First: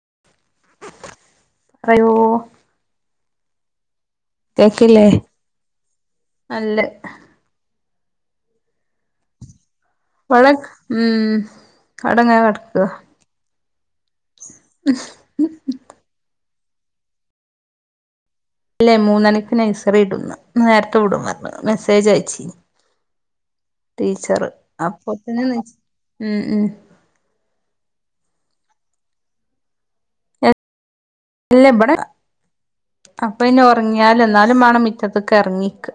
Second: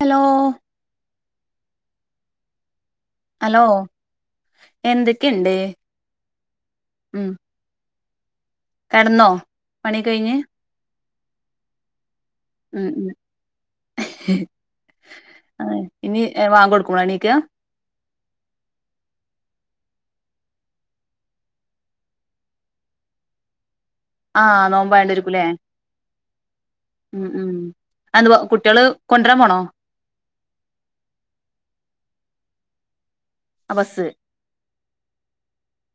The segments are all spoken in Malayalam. ഹലോ. പറയൂ. ഹലോ കേക്കില്ലേ എന്തൊക്കെണ്ട് അല്ല മ്. കടന്നോ പണി കഴിഞ്ഞ് മ് അടങ്ങനെ കെടക്ക. ഉം ഉം ആ ഇനി ഏ വാങ്കോടുക്കമ്പാ എണീക്ക അല്ലെ മൂന്നണിക്ക് നൈസറിടുംന്ന് നേരത്തെ വുടും പറഞ് മെസ്സേജ് അയ്ച്ചി. [inaudible] ആ അപ്പൊത്തിന് നോമ്പായണ്ടിരിക്കുംല്ലേ നീച്ച് ഉം ഉം മ് മ് അ കുട്ടള് കൊണ്ടരാൻ പോണോ ഇല്ലവടെ അപ്പൊന്നേ ആ ബസ് ഒറങ്ങിയാൽ ന്നാലും മാണം മിറ്റത്ത്ക്കെറങ്ങിക്ക.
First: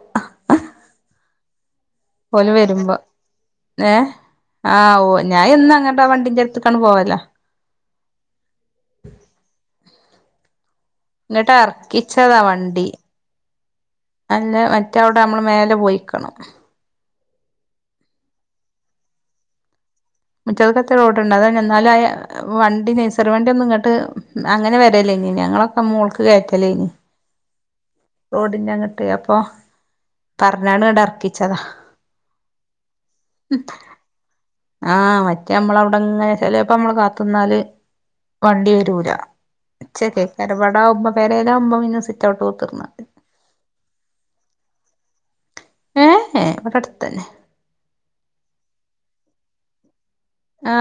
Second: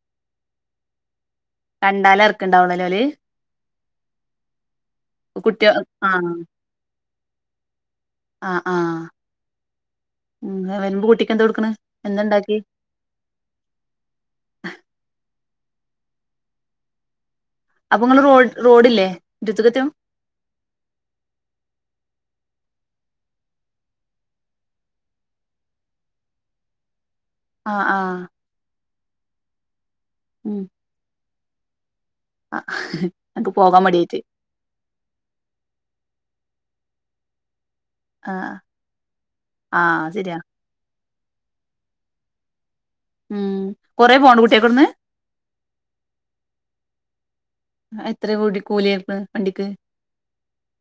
ഓല് വരുമ്പോ ണ്ടാലർക്കണ്ടാവള്ളല്ലോല് ഏഹ് ആ ഓ കുട്ടിക ഞാനെന്നു അങ്ങട്ട ആ വണ്ടിന്റട്ത്തക്കണ് പോവല. ആ ആ മ് ന്നിട്ടറക്കിച്ചതാ വണ്ടി അല്ല മറ്റവ്ടെ മ്മള് മേല പോയിക്കണം. അപ്പൊങ്ങള് റോഡ് റോഡില്ലെ മുറ്റത്ത്കത്തും. മുറ്റത്ത്ക്കത്തം റോഡുണ്ട് അത ന്നാൽ ആ വണ്ടി നെയ്സറി വണ്ടി ഒന്നും ഇങ്ങട്ട് അങ്ങനെ വരലേ. ഞങ്ങളൊക്കെ മോൾക്ക് കേറ്റല്ലേനി. ആ ആ. അപ്പൊ ഉം പറഞ്ഞാണ് ഇങ്ങട്ടർക്കിച്ചതാ. ആ ന്ക് പോകാൻ മടിയാറ്റ്. ആഹ് മറ്റേ നമ്മളവിടെങ്ങനെ ചെലേപ്പോ നമ്മള് കാത്തിന്നാല് ആ വണ്ടി വരൂലാ ആ ച്ച്ല്ലെ ശരിയാ കരവടകുമ്പോ പെരേലാകുമ്പം ഇന്ന് സിറ്റ്ഔട്ട് [inaudible] ഉം കൊറെ പോണോ കുട്ട്യേൾക്കവിടുന്ന്. തന്നെ എത്ര കൂടി കൂലിയ ആക്ക വണ്ടിക്ക്? ആ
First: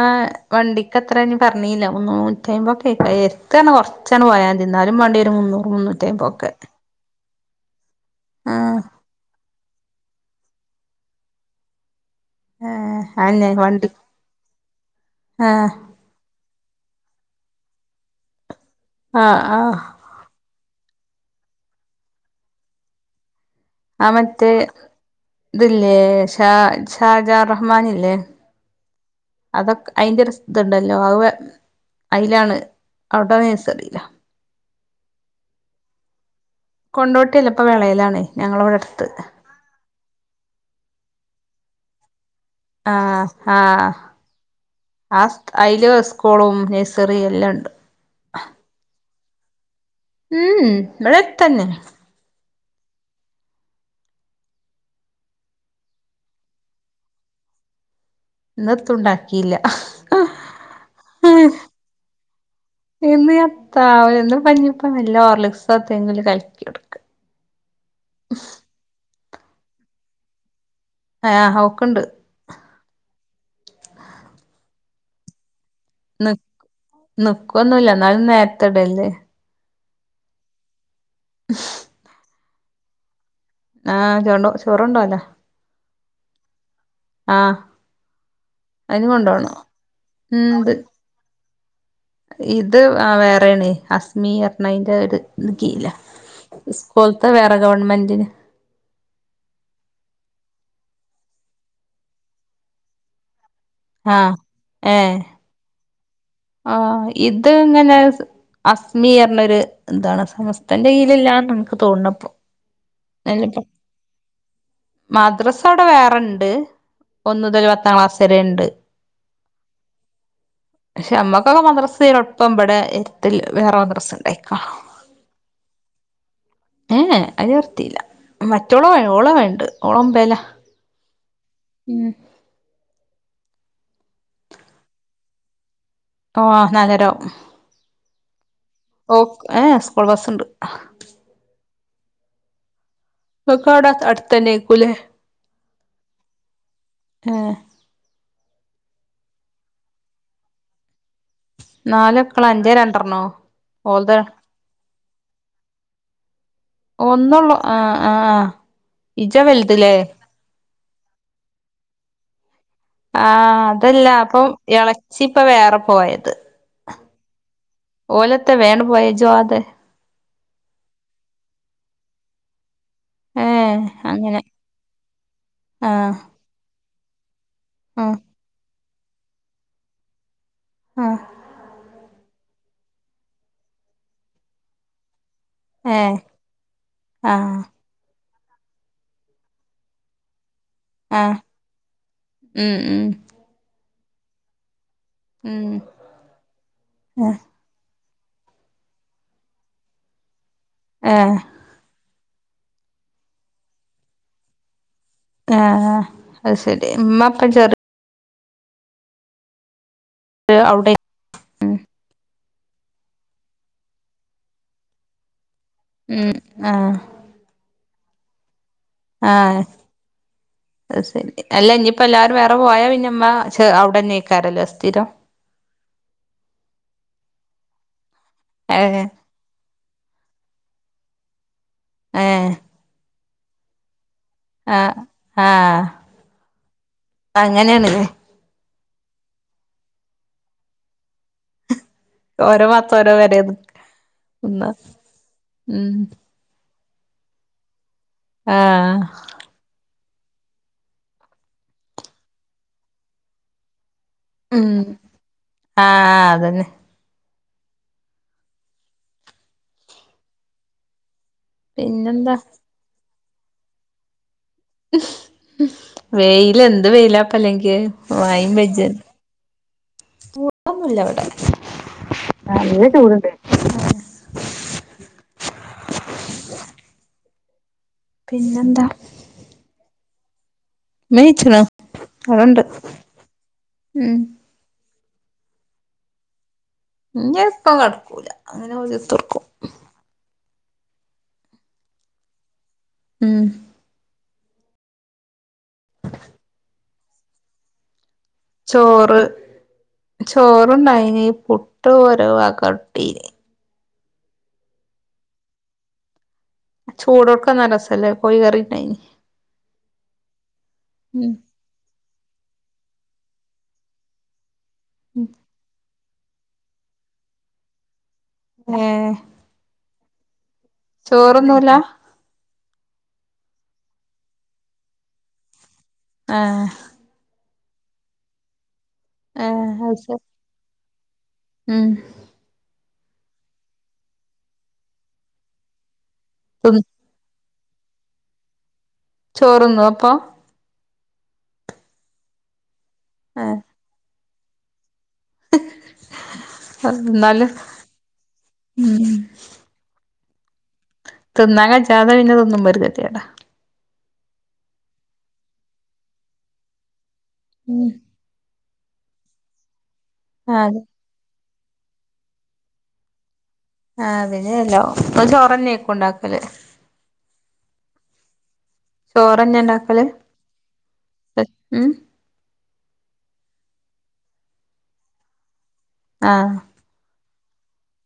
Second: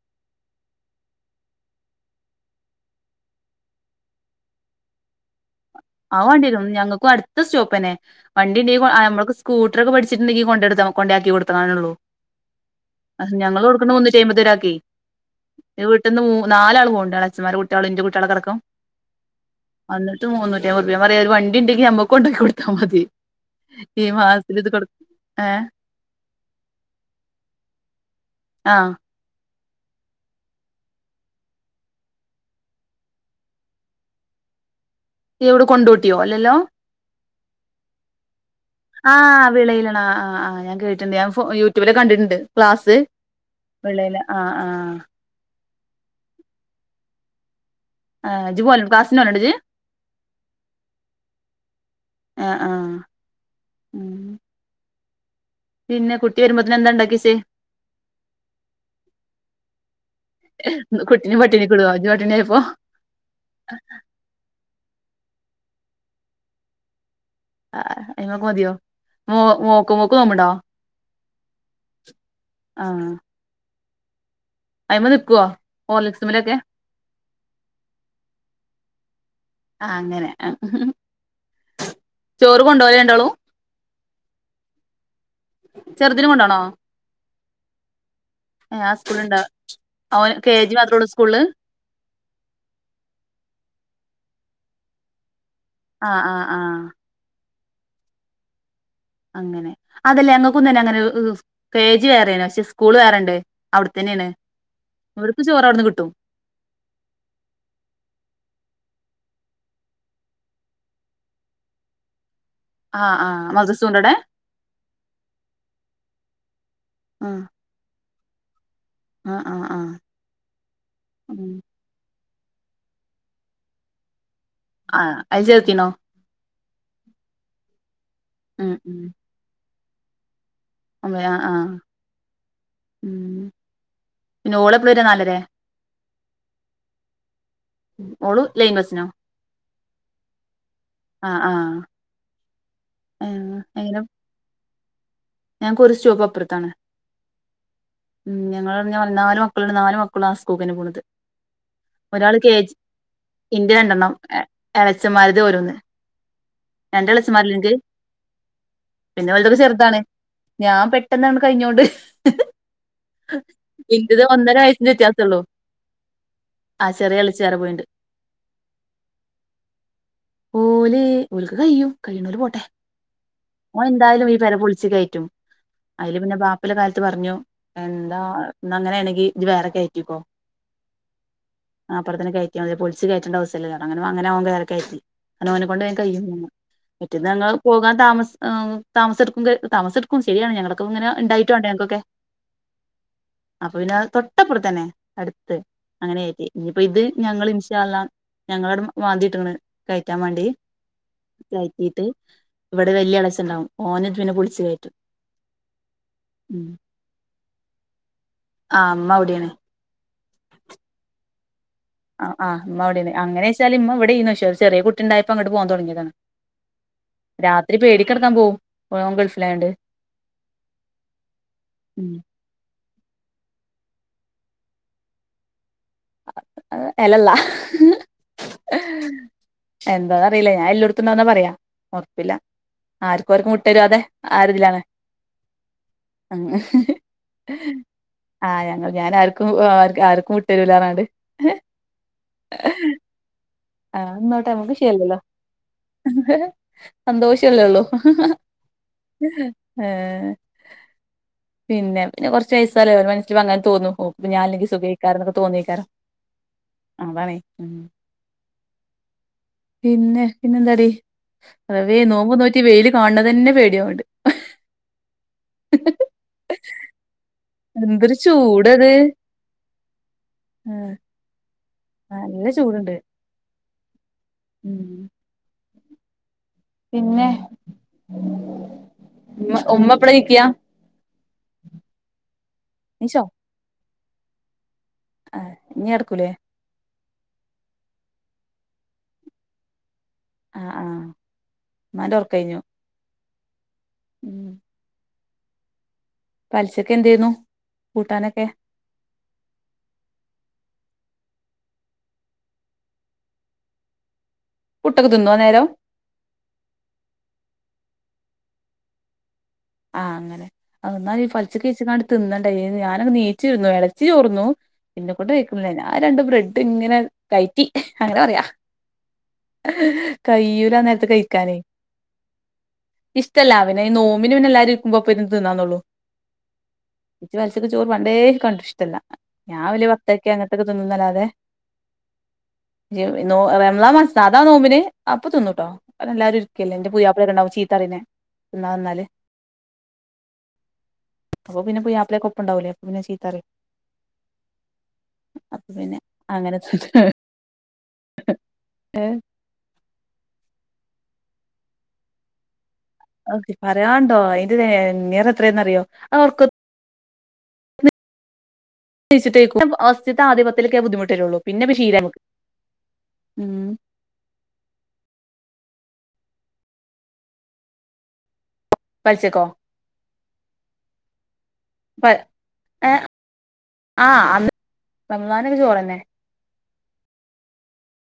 വണ്ടിക്കെത്രന്ന് പറഞ്ഞീല്ല. മുന്നൂട്ടിയമ്പതൊക്കെ എര്ത്ത്ന്ന് പറഞ്ഞ കൊറച്ചാണ് പോയ മതി. എന്നാലും വാണ്ടേരും മുന്നൂ അത് വേണ്ടേരും ഞങ്ങൾക്കും അടു ത്ത സ്റ്റോപ്പെന്നെ വണ്ടി ആഹ് ഉണ്ടെങ്കിൽ ആ നമ്മളൊക്കെ സ്കൂട്ടർ ഒക്കെ പഠിച്ചിട്ടുണ്ടെങ്കിൽ കൊണ്ട്രാ കൊണ്ടാക്കി കൊടുത്തക്കള്ളൂ. ഏഹ് അതെന്നെ ഞങ്ങള് വണ്ടി കൊടുക്കുന്ന മുന്നൂറ്റായമ്പത് ഒരാൾക്കെ. ആഹ് ന്റെ വീട്ടന്ന് മൂന്ന നാലാൾ പോണ് ണ്ട്. എളേച്ഛമ്മാരെ കുട്ട്യേളും ന്റെ കുട്ട്യേളടക്കം. ആഹ് ആഹ് ത്യംപറഞ്ഞ വണ്ടിണ്ടെങ്കി നമ്മകൊണ്ടാക്കി കൊടുത്താ മത്യേന്ന്. ആ മറ്റേ ഏഹ് ഇതില്ലേ ഷാ ഷാജാറഹ്മാൻ ഇല്ലേ ആ അതൊക്കെ അയിന്റെ രസ ഇതുണ്ടല്ലോ അ അയ്ലാണ് അവ്ടെ നയ്സറീല. ഇയ്യെവിടെ കൊണ്ടോട്ടിയോ അല്ലല്ലോ? കൊണ്ടോട്ടില്ല ഇപ്പ വിളയിലാണ്. ആഹ് വിളയിലാണ് ആ ആ ആ ഞാൻ കേട്ടുണ്ട് ഞാ യൂട്യൂബിലൊക്ക കണ്ടിട്ടുണ്ട്. ക്ലാസ് ആ ആ വിളയില് ആഹ് ആഹ് അ അയില് സ്കൂളും നയ്സ് ചെറിയല്ലാംണ്ട്. ആഹ് ജ് ക്ലാസിനോവൽണ്ടോ ജ്. ഉംഉ ഇവടട്തന്നെ. അ ആ പിന്നെ കുട്ടി വരുമ്പോത്തിന് എന്താണ്ടാക്കിച്ചേ? ഇന്നെത്തും ഉണ്ടാക്കിയില്ല കുട്ടിനെ പട്ടിണികുടവോ ജ് പട്ടിണിയ ഇന്ന് എത്താ വന്ന് പഞ്ഞിപ്പ നല്ല ഓർലിക്സും എന്തെങ്കിലും കലക്കി കൊടുക്ക. ആ അയ്മോക്ക് മതിയോ മോ മോക്ക് മോക്ക് നോമ്പുണ്ടോ? ആ ഔക്ണ്ട്. അയ്മ നിക്കുവോ? ന്ന ഹോർലിക്സുമ്മലൊക്കെ ന്നിക്കൊന്നുല്ല ന്നാലും നേരത്തെ ഇടല്ണ്ട്. ആ അങ്ങനെ അ ചോറ് കൊണ്ടോ രണ്ടാളും? ആഹ ചോ ചോറുണ്ടോവല. ചെറുതിനു കൊണ്ടാണോ? ആഹ് ആ അതിന് സ്കൂള്ണ്ട കൊണ്ടോണം അവന് കെ ഉണ്ട് ജി മാത്രള്ളു സ്കൂളില്? ഇത് ആ വേറെണ് അസ്മി ണയ്ന്റെത് കീഴിലാ ആഹ് ആഹ് ആഹ് സ്കൂള്ത്തെ വേറെ ഗവൺമെന്റിന് അങ്ങനെ അതല്ലേയ് ങ്ങക്കും തന്നെ അങ്ങനെ ഇഹ് കെ ജി വേറെണ് പക്ഷെ സ്കൂൾ വേറെണ്ട്. അവിടെത്തന്നെണ് ആഹ് ഏഹ് ഇവർക്ക് ചോറ് അവിടുന്ന് കിട്ടും. ആഹ് ഇത് എങ്ങനെ അസ്മീന്നറഞ്ഞൊരു എന്താണ് സമസ്തന്റെ കീയിലല്ലാന്ന് നമുക്ക് തോന്നണപ്പോ ആഹ് ആ മദറസൂണ്ടടെ? മദ്രാസ അവിടെ വേറെണ്ട് ആഹ് ഒന്നുതൽ പത്താം ക്ലാസ് വരെണ്ട് ആഹ് ആഹ് ആഹ് പക്ഷെ ഉം നമ്മക്കൊക്കെ മദ്രസീ ഇപ്പം ഇവിടെ എരുത്തിള്ളൊരു വേറെ മദ്രസ് ഉണ്ടായിക്കാ. ആ അയ്ചേർത്തിനോ? ഏ എ അയില് നിർത്തീല, ഉം മറ്റോള ഉം ഓളവ്ണ്ട് ഓളമ്പേല. ഉ പിന്നെ ഓളപ്ലേര നാലരേ? ഓ നലരാഉം. ഓള് ലൈൻ ബസിനോ ഓ ഏ ഏ സ്കൂൾ ബസ്സ്ണ്ട്. ആഹ് ആഹ് ങ്ങക്കവ്ടെ അടുത്തന്നൈക്കൂലേ? ഞൻക്കൊരു സ്റ്റോപ്പപ്പുറത്താണ്. ഏ ഉ ഞങ്ങള [unintelligible] നാല് മക്കളുണ്ട് നാല് മക്കളും ആ സ്കൂക്കന്നെ പോണുത്. നാല് ഒരാൾ മക്കളാ അന്റെ കേജ് രണ്ടെണ്ണോ ഇന്റെ രണ്ടെണ്ണം ഓൾത് എളച്ചമാരര്ത് ഓരോന്ന്. ഒന്നൊള്ളു രണ്ടളച്ചമ്മാരില്‌ന്ക്ക് ആ ആ ആ പിന്നെ ഇജ ഓൽതൊക്കെ വലുതിലേ ചെറുതാണ്. ഞാൻ പെട്ടെന്നങ്ങ്ട് കഴിഞ്ഞോണ്ട് ആഹ അതല്ല ഇന്റത് അപ്പൊ ഒന്നര വയസ്സിന്റെ വ്യത്യാസൊള്ളൂ എളച്ചിപ്പൊ വേറെ പോയത്. ആ ചെറേയെളിച്ച് വേറെ പോയിണ്ട്. ഓലത്ത വേ ട് പോയേ ഇജോവാതെ? ഓല് ഓല്ക്ക് കയ്യും കയ്യിണോല് പോട്ടെ. ഏ ഓ എന്തായാലു ഈ അങ്ങനെ പെര പൊളിച്ച് കയറ്റും ആ അയില് പിന്നെ ബാപ്പല്ലെ കാലത്ത് പറഞ്ഞു ആ എന്താ ന്നഅങ്ങനേണെങ്കി ജ് വേറെ കയറ്റിക്കോ ആ ആപ്പുറത്തന്നെ കയറ്റ് റ്റ്യാതില്ലോ പൊളിച്ച് കേറ്റെണ്ട ആവസ്വല്ലല്ലോ അങ്ങനെ അങ്ങനെ ഓൻ വേറെ കയറ്റി. ണ ഓനെ കൊണ്ട് വേം ഏ കയ്യും മറ്റേത് ആ ഞങ്ങൾ പോകാൻ താമസ് ഉം താമസെടുക്കു ക താമസെടുക്കും ശരിയാണ് ഞങ്ങള് ഇങ്ങനെ ആ ഇണ്ടായിട്ട് വാണ്ടെ ഞങ്ങക്കൊക്കെ ഉം ഉം അപ്പൊ പിന്നെ തൊട്ടപ്പുറത്തന്നെ. അടുത്ത് ഉം അങ്ങനെയിറ്റി ഇഞ്ഞ്പ്പോ ഇത് ഞങ്ങൾ ഇൻഷാല്ലഹ് ഞങ്ങളട് മാതിട്ടിക്ണ് കയറ്റാൻ മാണ്ടി, ഏ കഴറ്റീട്ട് ഇവിടെ വല്ല്യ എളച്ചുണ്ടാവും ഓന് തുപിന്നെ പൊളിച്ചു കയറ്റും. ആഹ ആഹ അത് ശരി ഇമ്മപ്പം ചെറു ആ മ്മവ്ടേണ്. അവിടെ ഉ അ ആ മ്മ അവിടെണ്, അങ്ങനെച്ചാല് ഇമ്മ ഇവിടെയ്ന്നു ശെ കുട്ടിണ്ടായപ്പോ അങ്ങട് പോവാൻ തൊടങ്ങിയതാണ്. ഉം ആഹ് രാത്രി പേടിക്കടക്കാൻ പോവും. ഓൻ ആഹ് ഗൾഫിലായോണ്ട് അ ശരി അല്ല ഇഞ്ഞിപ്പോ ഉം അല്ലാരും വേറെ പോയാ പിന്നെ മ്മ ചെ അവിടെന്നയ്ക്കാരല്ലേ സ്ഥിരം? എലല്ലാഹ് ഏഹ് എന്താന്ന ല്ല ഞാൻ എല്ലോട്ത്തുണ്ടാകുന്ന പറയാ ഒറപ്പില്ല, ഏഹ് ആർക്കാർക്കും വിട്ടരാതെ. ആ ഒരിതിലാണ് ആഹ് ആഹ് അങ്ങനെയാണ്ല്ലേ ആ ഞങ്ങൾ.. ഞാൻ ആര്ക്കും ആ ആര്ക്കും വിട്ടരുല്ലർഞ്ഞാണ്ട്. ഓരോ ഭാത്ത് ഓരോ പെരേണ്. ആഹ് നിന്നോട്ടെ നമക്കിഷയല്ലല്ലോ, ഉം സന്തോഷല്ലേള്ളു. ആഹ് ഹഹ പിന്നെ പിന്നെ കൊറച്ച് വയസ്സാലെ ഓര മനസിലങ്ങനെ തോന്നു. പ്പ ഞാലെങ്കിൽ ഉം സുഖയ്ക്കാരം ന്നൊക്കെ തോന്നയ്ക്കാരം. ആഹ് അതന്നെ ആ അതാണെ പിന്നെ പിന്നെന്താടീ? റവേ നോമ്പ് പിന്നെന്താ നോറ്റ് ഇ വെയില് കാണ് ണെന്നെ പേടിയവ്ണ്ട് ഉ വെയില് എന്ത് വെയിലാപ്പല്ലെങ്കി എന്തൊരു മയിം പെജ്ജ ചൂടത് ആ മൂടുന്നൊന്നില്ലവ്ടെ. നല്ല ചൂടുണ്ട്. ഉം ഉം [inaudible] പിന്നെ പിന്നെന്താ? പ്പള നീക്ക? മ്മയീച്ച്ണ് അവ്ടണ്ട്. ഉം ആഹ ഇ എടക്കൂലേ ഇ ഇപ്പം കിടക്കൂല അങ്ങനെത്തർക്കും ആഹ് ആഹ് മന്റെ ഉർക്ക കഴിഞ്ഞു ഉം പലിശൊക്കെ എന്തെയരുന്നു കൂട്ടാനൊക്കെ ചോറ് ചോറ് ഇണ്ടായിന് പുട്ട് ഓരോ വകട്ടീ കുട്ടക്കെ തിന്നോ നേരോ ചൂടോടുക്കാന്ന രസല്ലേ കോയി കറിണ്ടായി ആഹ് അങ്ങനെ എന്നാല ഈ പലിച്ച കേച്ച തിന്നണ്ടേ ഞാനങ് നീച്ചിരുന്നു ഇളച്ചി ചോർന്നു പിന്നെ കൊൊണ്ട് വക്കുന്നില്ലേ ഞാ ഇ ക അ ഏഹ് ക നേര കഴിക്കാന ചോറൊന്നുല്ല ഇഷ്ടല്ലന ന മിനമ എല്ലും്പൾ തന്നള്ളൂ ആഹ ചോറ് പണ്ടേ കണ്ടി ഇഷ്ടല്ല ഏഹ് രാവിലെ അത് ശരി പത്തക്കെ അങ്ങനത്തൊക്കെ തിന്നന്നല്ലാതെ ഉം മളാ മനസാ നോമ്പിന അപ്പൊ തിന്നൂട്ടോ അല്ലാരുംരിക്കലല്ല തിന്ന് എന്റെറെൂയയാപ്പിക്കണ്ടാവീ എത്തറിനെ എന്നാൽ വന്നാല് ചോറന്ന അപ്പൊ അപ്പൊ പിന്നെ പോയി ആപ്പളെ കൊപ്പം ഉണ്ടാവൂലേ അപ്പൊ പിന്നെ ചീത്താറേ അങ്ങനെ എന്നല് ഉം ഏഹ് തിന്നാ കജ്‌ജാതെ പിന്നെ തിന്നുമ്പൊ ഒരു കെ ക്കെ പറയാണ്ടോ അയിന്റൊരു [unintelligible] ത്രന്ന അറിയോ അവർക്ക് ഉം ച്ച്ട്ടേക്കും. ഫസ്റ്റ്ത്തെ ആദ്യ ആഹ് പത്തിലൊക്കെ ബുദ്ധിമുട്ടരുള്ളൂ പിന്നെ പ്പ ശീല ആഹ് അതിനേല്ലോ ങ്ങള് ചോറന്നേക്കും ഇണ്ടാക്കല്. പലിച്ചക്കോ ചോറന്നേ ണ്ടാക്കല് ഉം പ ഏഹ് ആഹ് അ റമളാൻനൊക്കെ ചോറ ആഹ്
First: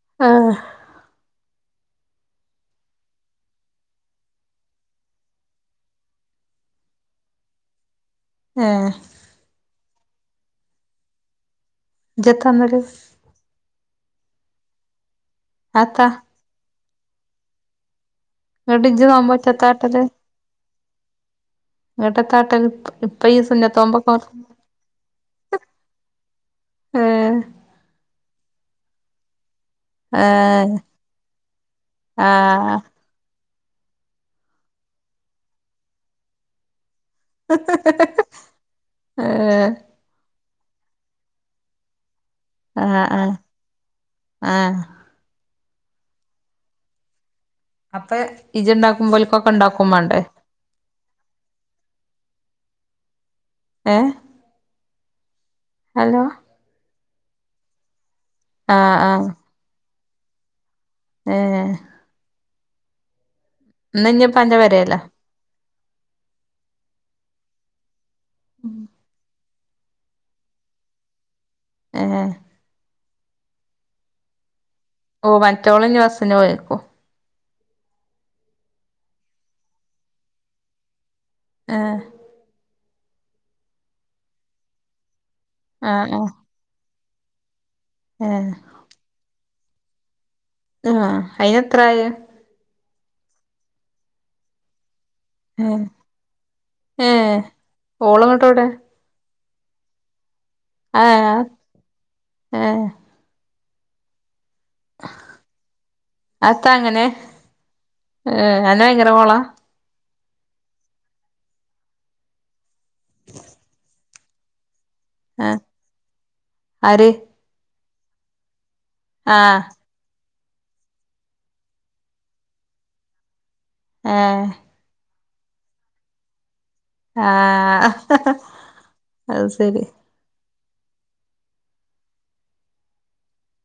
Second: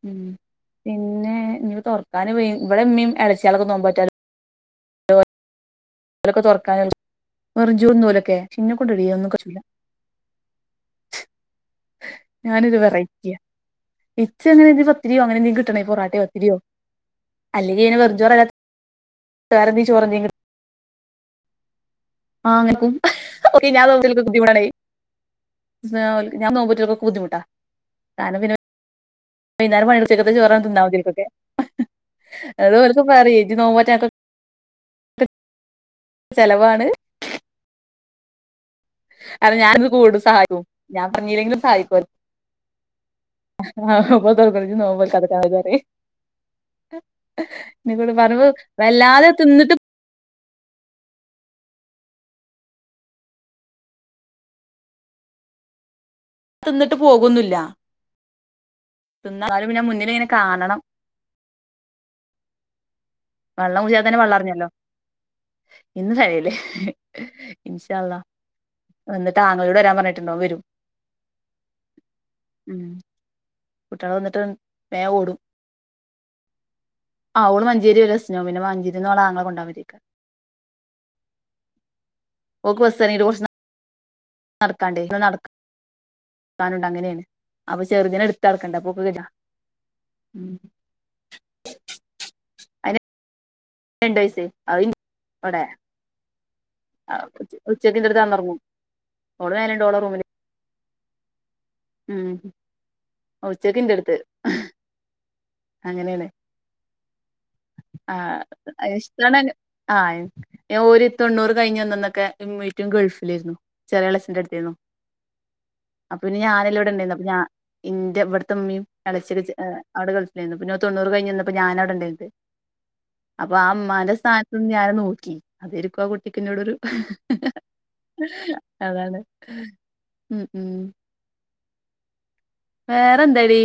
ഉം ആഹ് പിന്നെ ന്ന്പ്പൊ തൊർക്കാന് വ വടെമ്മീം എളച്യളൊക്കെ നോമ്പോ റ്റോല ഓലൊക്കെ തൊർക്കാന വെർഞ്ചൂറ് ന്നും ഓലൊക്കെ ശ്ശെ ഇന്നെ ഏഹ് കൊണ്ടടീയന്നും കജ്ജൂല. ഇജെത്താന്നല് ഞാനൊരു വെറൈറ്റിയ ഇച്ചങ്ങനെ ഇന്റെ സൊ പത്തിരിയോ അങ്ങനെന്തേം കിട്ടണേ അത്താ പൊറാട്ടേ പത്തിര്യോ അല്ലെങ്കി ങ്ങനെ വെറ് ചോറല്ല ഇങ്ങട്ട് ഇജ്ജ് വരീ നോമ്പോറ്റത്താട്ടല് ചോറഞ്ഞ [unintelligible] ഇങ്ങട്ടെത്താട്ടല് ആഹന ഇപ്പ ഈ കയി സുന്നത്തോമ്പൊക്കെ ഞാതപത്തിലക്ക് കുി ഉടണെ [unintelligible] ഞാൻ നോ്പോ [unintelligible] ഏ റ്റക്കൊക്കെ ബുദ്ധിമുട്ടാ കാര പൈതിനാര മണി [unintelligible] യ ഏ ചക്കത്ത ചോറ ഉണ്ടാവതി [unintelligible] ക്കൊക്കെ ആ അത്ോക്ക പറ ഇ നോ്പ [unintelligible] റ്റക്ക ചെലവാണ് [unintelligible] ഏ അത് ഞാൻ ഇത് കൂടും സഹായിക്കും ഞാൻ പറഞ്ഞല്ലെങ്കിലും സഹായിക്കോല്ലോ ആ ആ ആഹ പധ ആ കൊിച്ചക്കാത്തക്കതാര [unintelligible] ഇീോ [unintelligible] ട് അപ്പൊ പറു വല്ലാതെ ഇജ്ണ്ടാക്കുമ്പോൽക്കൊക്കെ തിന്നിട്ട് ഇണ്ടാക്കും മാണ്ടേ ഏ ഹലോ തിന്നിട്ട് പോകുന്നില്ല ആ എന്നാലും പിന്നെ മുന്നിൽ ഇങ്ങനെ കാണണം- ആഹ [unintelligible] വെള്ളം കുടിക്കാതെ തന്നെ വയറു അന്റെ നിറിഞ്ഞാലോ പെരേലാ ഇന്ന് കരല്ലേ ഇൻഷാ അള്ള എന്നന, എന്നിട്ട താങ്കളോട് വരാൻ പറഞ്ഞിട്ടുണ്ടോ വരും ഏ ഉ കുട്ടികളെ വന്നിട്ട് ഓ ഓടും മറ്റോളം ഇനി ബസിന് പോയാർക്കും ആ ഓണ് മഞ്ചേരി വികസനവും പിന്നെ മഞ്ചേരിന്നളാങ്കെ കൊണ്ടാതിക്ക ആ ഓക്കിവസ്ാ ഈ രോജ [inaudible] [unintelligible] നടക്കാണ്ടേ ഇ നട ആ ആ നടക്കാനണ്ട് അങ്ങനെയ അപ്പൊ ചെറുദിനെ ഏ എടുത്ത് നടക്കണ്ട പൊക്കക്ക്െടാ ആ അതിനത്ര ായി അയിന് രണ്ട് വയസ്സ് ആ ഉച്ചക്ക് എന്റെ അടുത്ത വന്നു ഉറങ്ങുന്ന ഓടെണ്ട ഓള റൂമിന് ആ ഉം ഏ ഉച്ചക്ക് ന്റെ അടുത്ത അടുത്ത് അങ്ങനണ് അതെത്താ അങ്ങനെ ആ ഏഹ് അന്നെ ഭയങ്കര കോളാ ആ ഞാൻ ഒരു തൊണ്ണൂറ് കഴിഞ്ഞഞ്ന്നന്നൊക്കെീറ്റും ഗൾഫിലിരുന്നു ചെറിയ കളസിറ അടുത്തരുന്നു ആഹ് അപ്പൊ പിന്നെ ഞാനല്ലാം ഇവിടെ ആര് ഉണ്ടായിരുന്നു അപ്പൊ ഞാൻ എന്റെ ഇവിടത്തെമ്മയും കളിച്ചിരി ആഹ് അവിടെ ഗൾഫിലായിരുന്നു ഇപ്പൊ നൂ തൊണ്ണൂറ് കഴിഞ്ഞുിന്നപ്പോ ഞാന അവിടെ ഉണ്ടായിരുന്നു അപ്പൊ ആ അമ്മാന്റെ ഏഹ് സ്ഥാനത്തുനിന്ന് ഞാനൻ നോക്കി അതെരിക്കും ആ കുട്ടിക്കോട് ഒരു അതാണ് ആഹഹ ഉം വേറെന്താടി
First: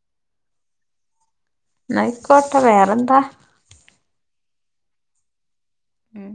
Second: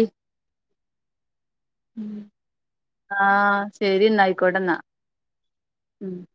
ന്നാ അയ്ക്കോട്ടെ വേ ആഹ ശരി എന്നാ അയ്ക്കോട്ടെന്നാ ഉം